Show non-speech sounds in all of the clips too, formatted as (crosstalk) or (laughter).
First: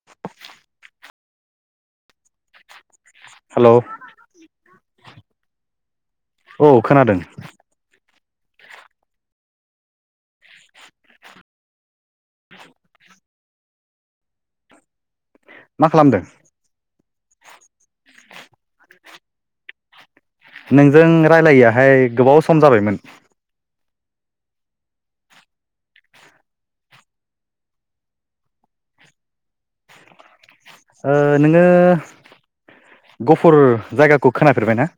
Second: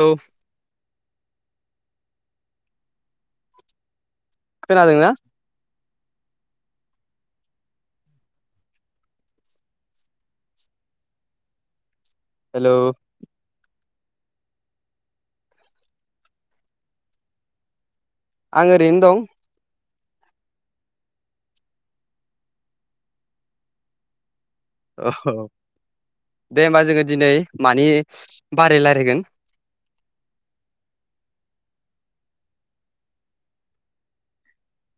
औ हेलौ खोनादोंना औ खोनादों (inaudible) हेलौ मा खालामदों? आं ओरैनो दं नोंजों रायलायो आहाय गोबाव सम जाबायमोन औ दे होमबा जोङो दिनै मानि बाराय रायज्लायगोन ओ नोङो गहफुर जायगाखौ खोनाफेरबायना?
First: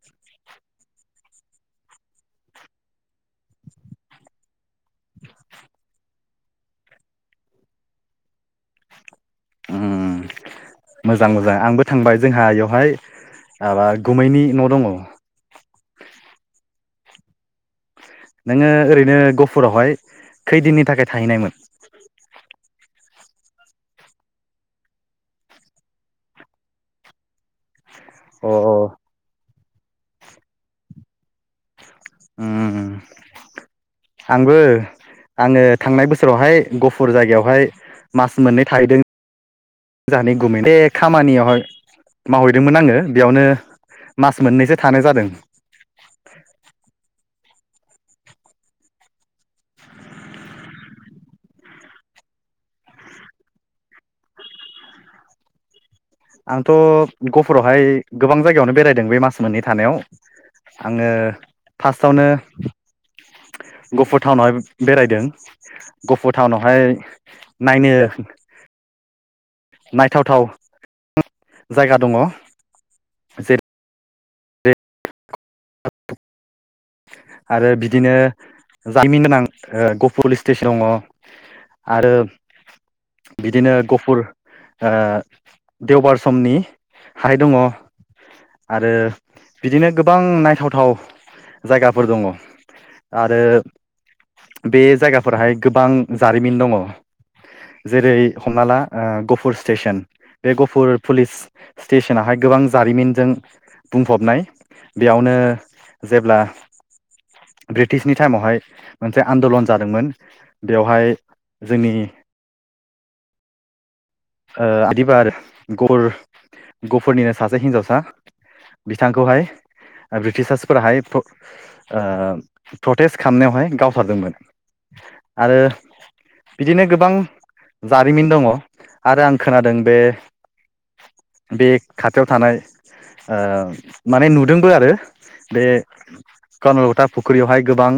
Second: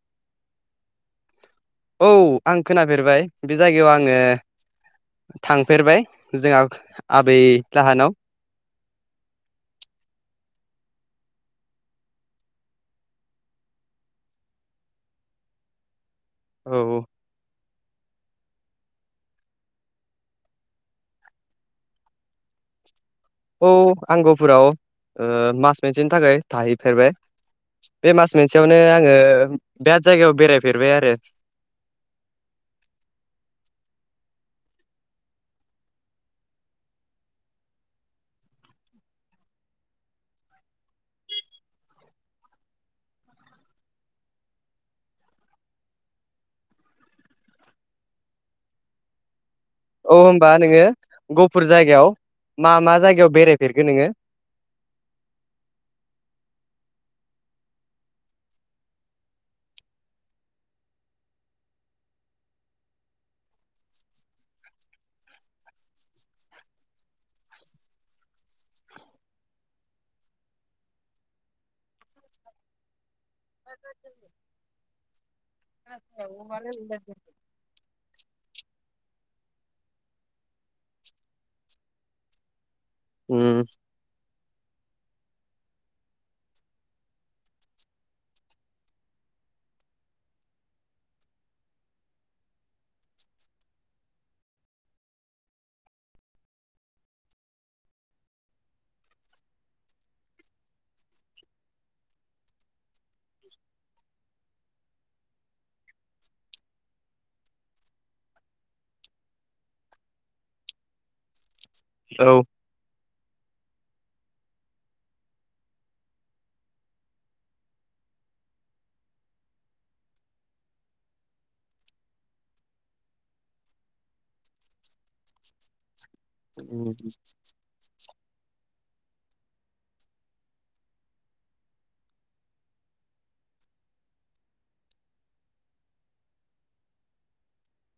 औ आं खोनाफेरबाय बे जायगायाव आङो थांफेरबाय जोंहा आबै लाहानाव उम (inaudible) मोजां मोजां आंबो थांबाय जोंहा बेवहाय माबा गुमैनि न' दङ औ नोङो ओरैनो गहफुरावहाय खैदिननि थाखाय थाहैनायमोन? औ आंगोफोराव ओ मास मोनसेनि थाखाय थाहैफेरबाय बे मास अ अ मोनसेयावनो आङो बिराद जायगायाव बेरायफेरबाय आरो उम आंबो आङो थांनाय बोसोरावहाय गफुर जायगायावहाय मास मोननै थाहैदों जानाय गुमै दे खामानियावहाय मावहैदोंमोन आङो बेयावनो मास मोननैसो थानाय जादों (inaudible) औ होमबा नोङो गहफुर जायगायाव मा मा जायगायाव बेरायफेरखो नोङो? आंथ' गहफुरावहाय गोबां जायगायावनो बेरायदों बे मास मोननै थानायाव। आङो फार्स्टआवनो (inaudible) गहफुर टाउनावहाय बेरायदों। गहफुर टाउनावहाय नायनो (inaudible) नायथावथाव जायगा दङ जेरै (inaudible) आरो बिदिनो जारिमिन गोनां ओ गहफुरनि स्टेसन दङ आरो उम बिदिनो गहफुर ओ देवबार समनि हाथाय दङ आरो बिदिनो गोबां नायथावथाव जायगाफोर दङ आरो बे जायगाफोराहाय गोबां जारिमिन दङ जेरै हमना ला ओ गहफुर स्टेसन बे गहफुर पुलिस स्टेसनाहाय गोबां जारिमिनजों बुंफबनाय। बेयावनो जेब्ला ब्रिटिशनि टाइमावहाय मोनसे आन्दलन जादोंमोन बेवहाय जोंनि औ ओ (unintelligible) गहफुर गहफुरनिनो सासे हिनजावसा बिथांखौहाय ब्रिटिसार्सफोराहाय प्र-प्रटेस्ट खालामनायावहाय गावथारदोंमोन आरो बिदिनो गोबां जारिमिन दङ आरो आं खोनादों बे बे खाथियाव थानाय ओ माने नुदोंबो आरो बे कनकलथा फुख्रियावहाय गोबां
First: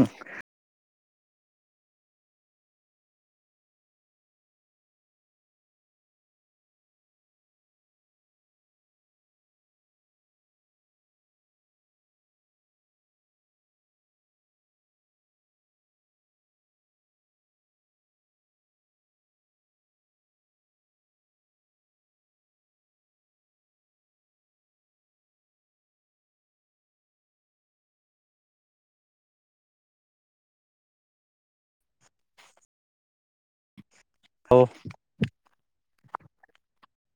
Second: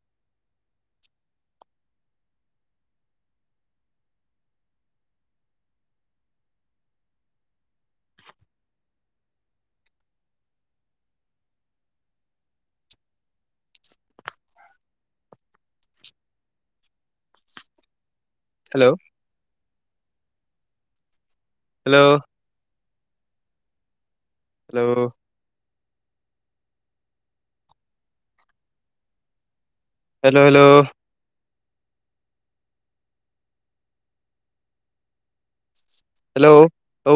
hello? Hello? Hello? Hello hello? Hello? Hello औ।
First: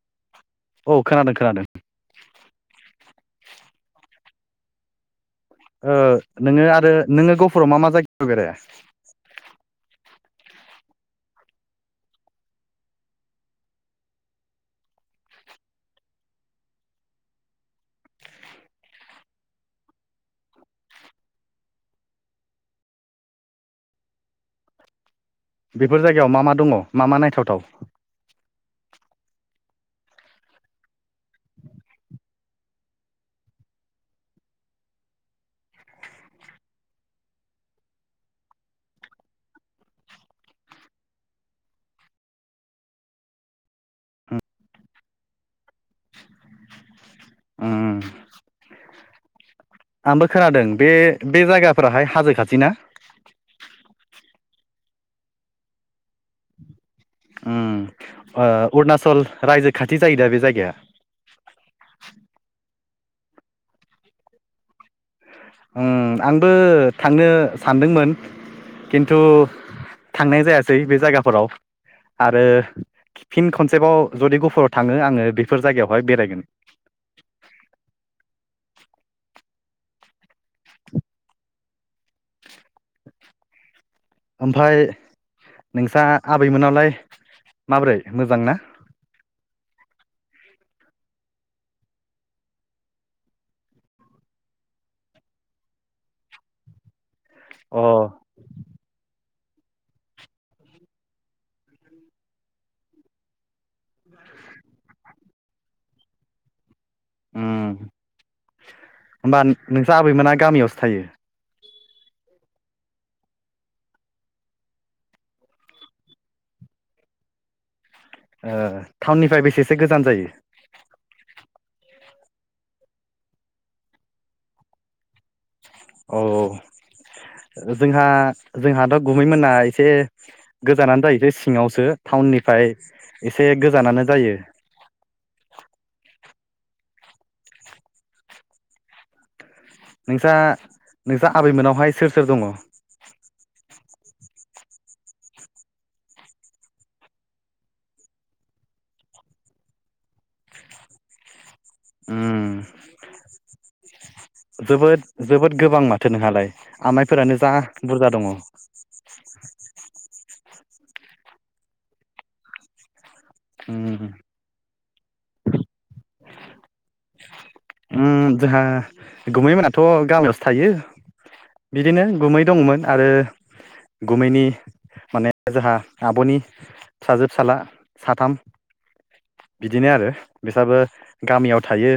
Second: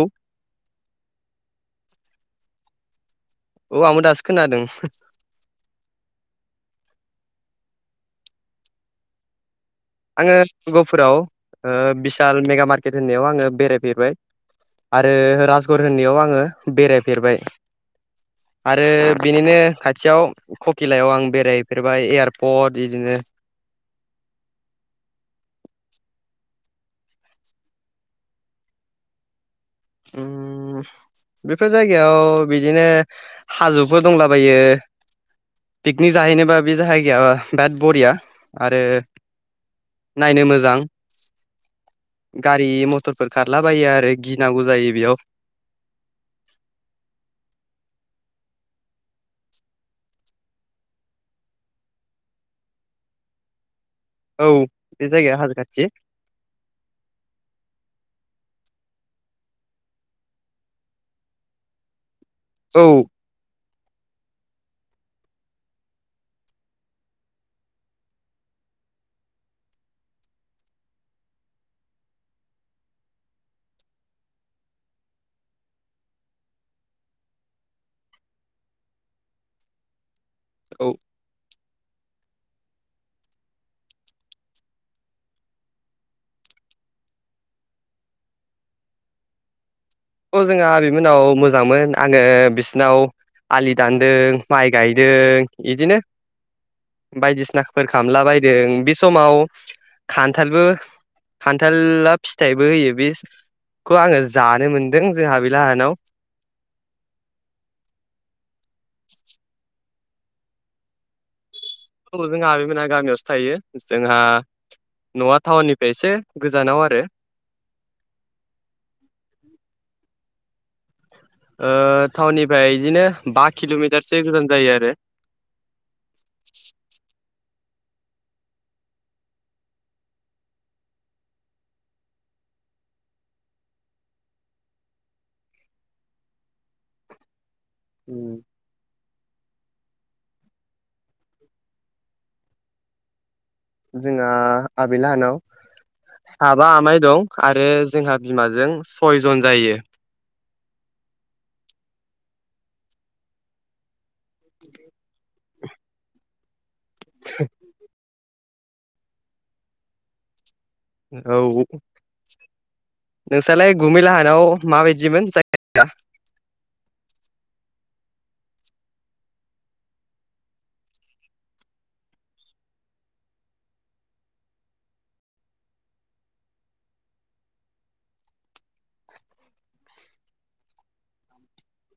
औ खोनादों खोनादों। औ आंबो दासो खोनादों। ओ नोङो आरो नोङो गहफुराव मा मा जायगायाव बेराया? आङो गहफुराव बिशाल मेगा मार्केट होननायाव आङो बेरायफेरबाय आरो राजगर होननायाव आङो बेरायफेरबाय आरो बिनिनो खाथियाव ककिलायाव आं बेरायफेरबाय एयारपर्ट बिदिनो (unintelligible) बेफोर जायगायाव मा मा दङ मा मा नायथावथाव? ओम बेफोर जायगायाव बिदिनो हाजोफोर दंलाबायो। पिकनिक जाहैनोबा बे जायगाया बिराद बरिया आरो नायनो मोजां गारि मथरफोर खारलाबायो आरो गि नांगौ जायो बियाव। ओम। आंबो खोनादों बे बे जायगाफोराहाय हाजो खाथि ना? औ बे जायगाया हाजो खाथि। ओम ओ अरुनाचल रायजो खाथि जायो दा बे जायगाया? औ ओम आंबो थांनो सानदोंमोन खिन्थु थांनाय जायासै बे जायगाफोराव आरो फिन खनसेबाव जुदि गुफुराव थाङो आङो बेफोर जायगायावहाय बेरायगोन (inaudible) औ ओमफ्राय नोंस्रा आबैमोनावलाय माबोरै मोजां ना खौ जोंङो आबैमोननाव मोजांमोन आङो बिसिनाव आलि दानदों माइ गायदों इदिनो बायदिसिनाफोर अ खालामामला बयदों बे समाव खान्थालबो खान्थला फिथाइबो होयो बे खौ आङो जानो मोन- दों जोंहा आबै लाहानाव उम होमबा नोंस्रा आबैमोना गामियावसो थायो। औ जोंहा आबैमोनहा गामियावसो थायो जोंहा न'आ टाउननिफ्राय एसे गोजानाव आरो ओ टाउननिफ्राय बेसेसो गोजान जायो ओ टाउननिफ्राय इदिनो बा किल'मिटारसो गोजान जायो आरो औ औ जोंहा जोंहाथ' गुमैमोना एसे गोजानानो जायोसै सिङावसो टाउननिफ्राय एसे गोजानानो जायो (inaudible) उम नोंसा नोंसा आबैमोनावहाय सोर सोर दङ जोंहा आबैलाहानाव साबा आमाइ दं आरो जोंहा बिमाजों सयजन जायो (inaudible) उम जोबोद जोबोद गोबां माथो नोंहालाय आमाइफोरानो जा बुरजा दङ (inaudible) औ नोंस्रालाय गुमैलाहानाव मा बायदिमोन जायगाया जोंहा गुमै मोनाथ' गामियावसो थायो बिदिनो गुमै दङमोन आरो गुमैनि माने जोंहा आब'नि फिसाजो फिसाला साथाम बिदिनो आरो बिसाबो गामियाव थायो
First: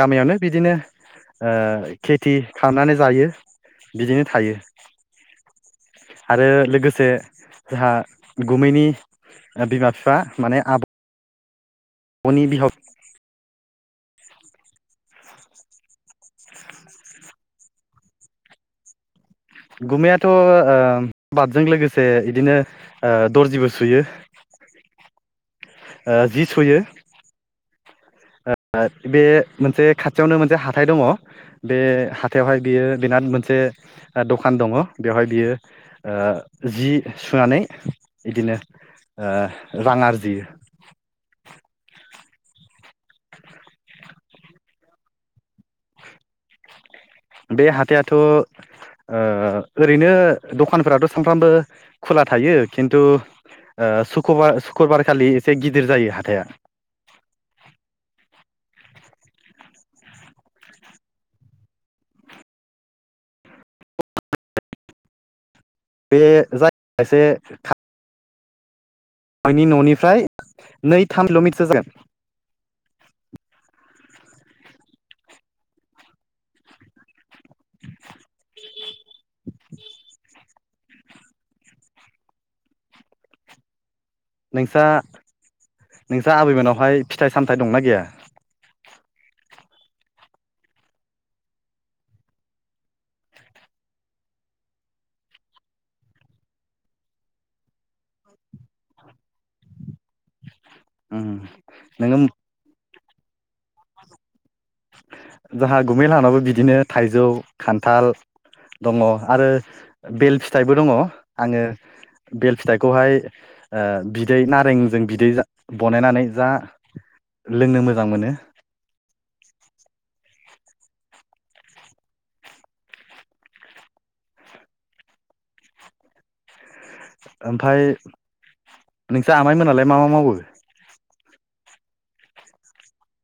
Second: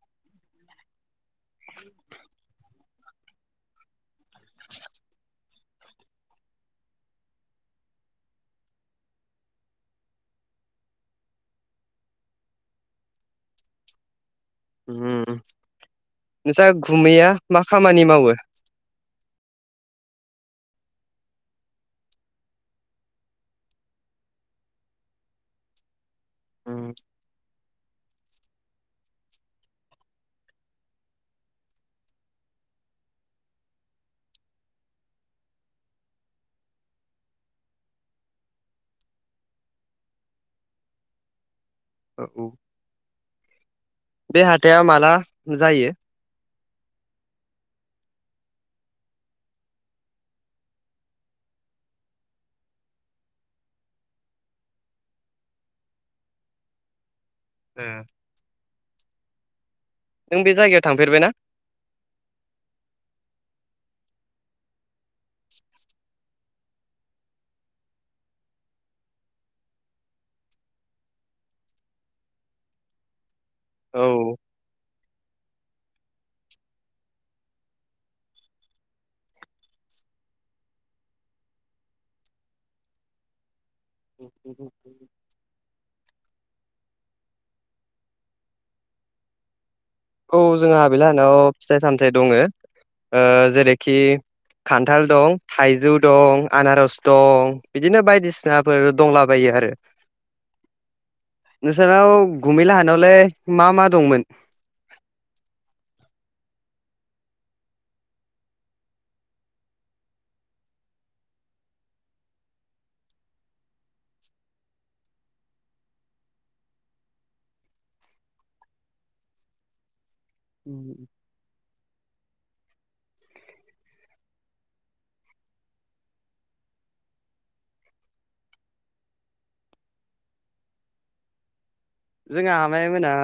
गामियावनो बिदिनो ओ खेथि खालामनानै जायो बिदिनो थायो आरो लोगोसे जोंहा गुमैनि ओ बिमा बिफा माने आब'- बनि बिहाव उम नोंसा गुमैया मा खामानि मावो? गुमैयाथ' ओ बादजों लोगोसे इदिनो दर्जिबो सुयो ओ जि सुयो ओ बे मोनसे खाथियावनो मोनसे हाथाय दङ बे हाथायावहाय बियो बेनाद से ओ दखान दङ बेयावहाय बियो ओ जि सुनानै इदि- नों ओ रां आरजियो ओ औ बे हाथाया माला जायो बे हाथायाथ' ओ ओरैनो दखानफोराथ' सानफ्रामबो खुला थायो खिन्थु ओ सुखबार सुक्रुबारखालि एसे गिदिर जायो हाथाया उम नों बे जायगायाव थांफेरबायनाा बे जायग खायसे था आंनि न'निफ्राय नै थामल'मिटसो जागोन औ (inaudible) (unintelligible) दा आबैमोनावहाय फिथाइ सामथाय दंना गैया औ जोंहा आबैलाहानाव फिथाइ सामथाइ दङ जेरैखि खान्थाल दं थाइजौ दं आनारस दं बिदिनो बायदिसिनाफोर दंलाबायो दे आरो उम नोंसोरनाव नोङो गुमैलाहानाव नावलाय मा मा दंमोन जाहा गुमैलाहानावबो बिदिनो थाइजौ खान्थाल दङ आरो बेल फिथाइबो दङ आंङो बेल फिथाइखौहाय बिदै नारेंजों बिदै बानायनानै जा लोंनो मोजां मोनो उम ओमफाय नोंसा आमाइ मोनालाय मा मा मावो जोंहा आमाय मोना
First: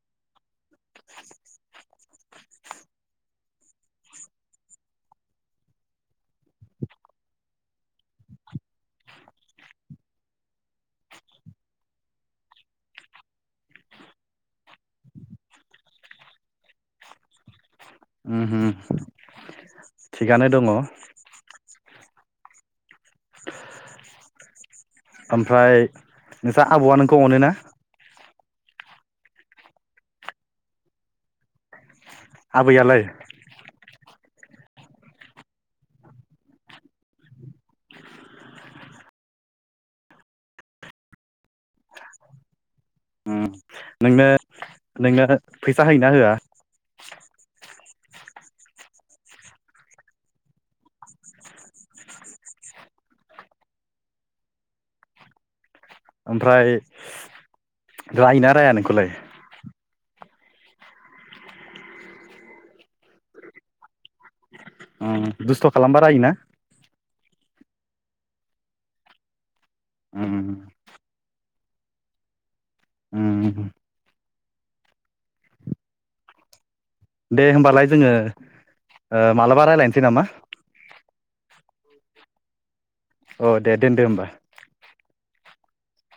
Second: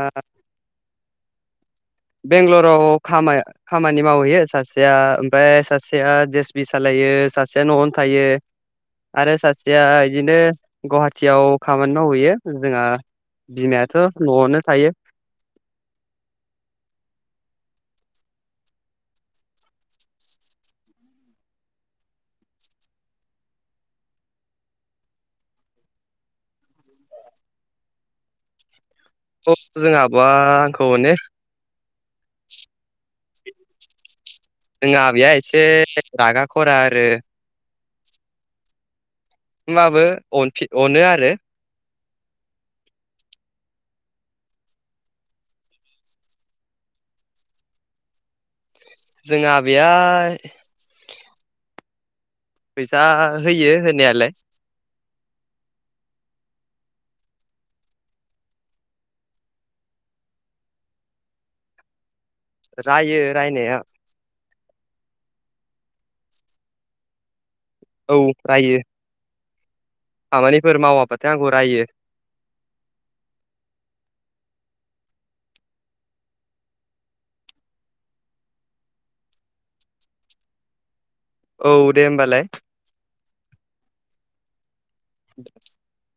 बेंग्लराव खामा खामानि मावहैयो सासेया ओमफाय सासेया जे एस बि सालायो थायो सासे नआवनो थायो आरो सासेया इदिनो गुवाहाटियाव खामानि मावहैयो जोंहा बिमायाथ' न'आवनो थायो उम उम थिगानो दंङ (unintelligible) ओमफ्राय नोंस्रा आबै'आ नोंखौ अनो ना थस जोंहा आबौवा आंखौ अनो आबैयालाय (unintelligible) जोंहा आबैया एसे रागा खरा आरो होमबाबो अनफिन अनो आरो नोंनो नोंनो फैसा होयोना होआ जोंहा आबैआ फैसा होयो होनायालाय ओमफ्राय रायना राया नोंखौलाय रायो रायनाया दुस्थ खालामबा रायोना औ रायो उम खामानिफोर मावाब्लाथाय आंखौ रायो उम दे होमबालाय जोंङो ओ मालाबा रायजलायनोसै नामा औ दे होमबालाय औ दे दोनदो होमबा (unintelligible)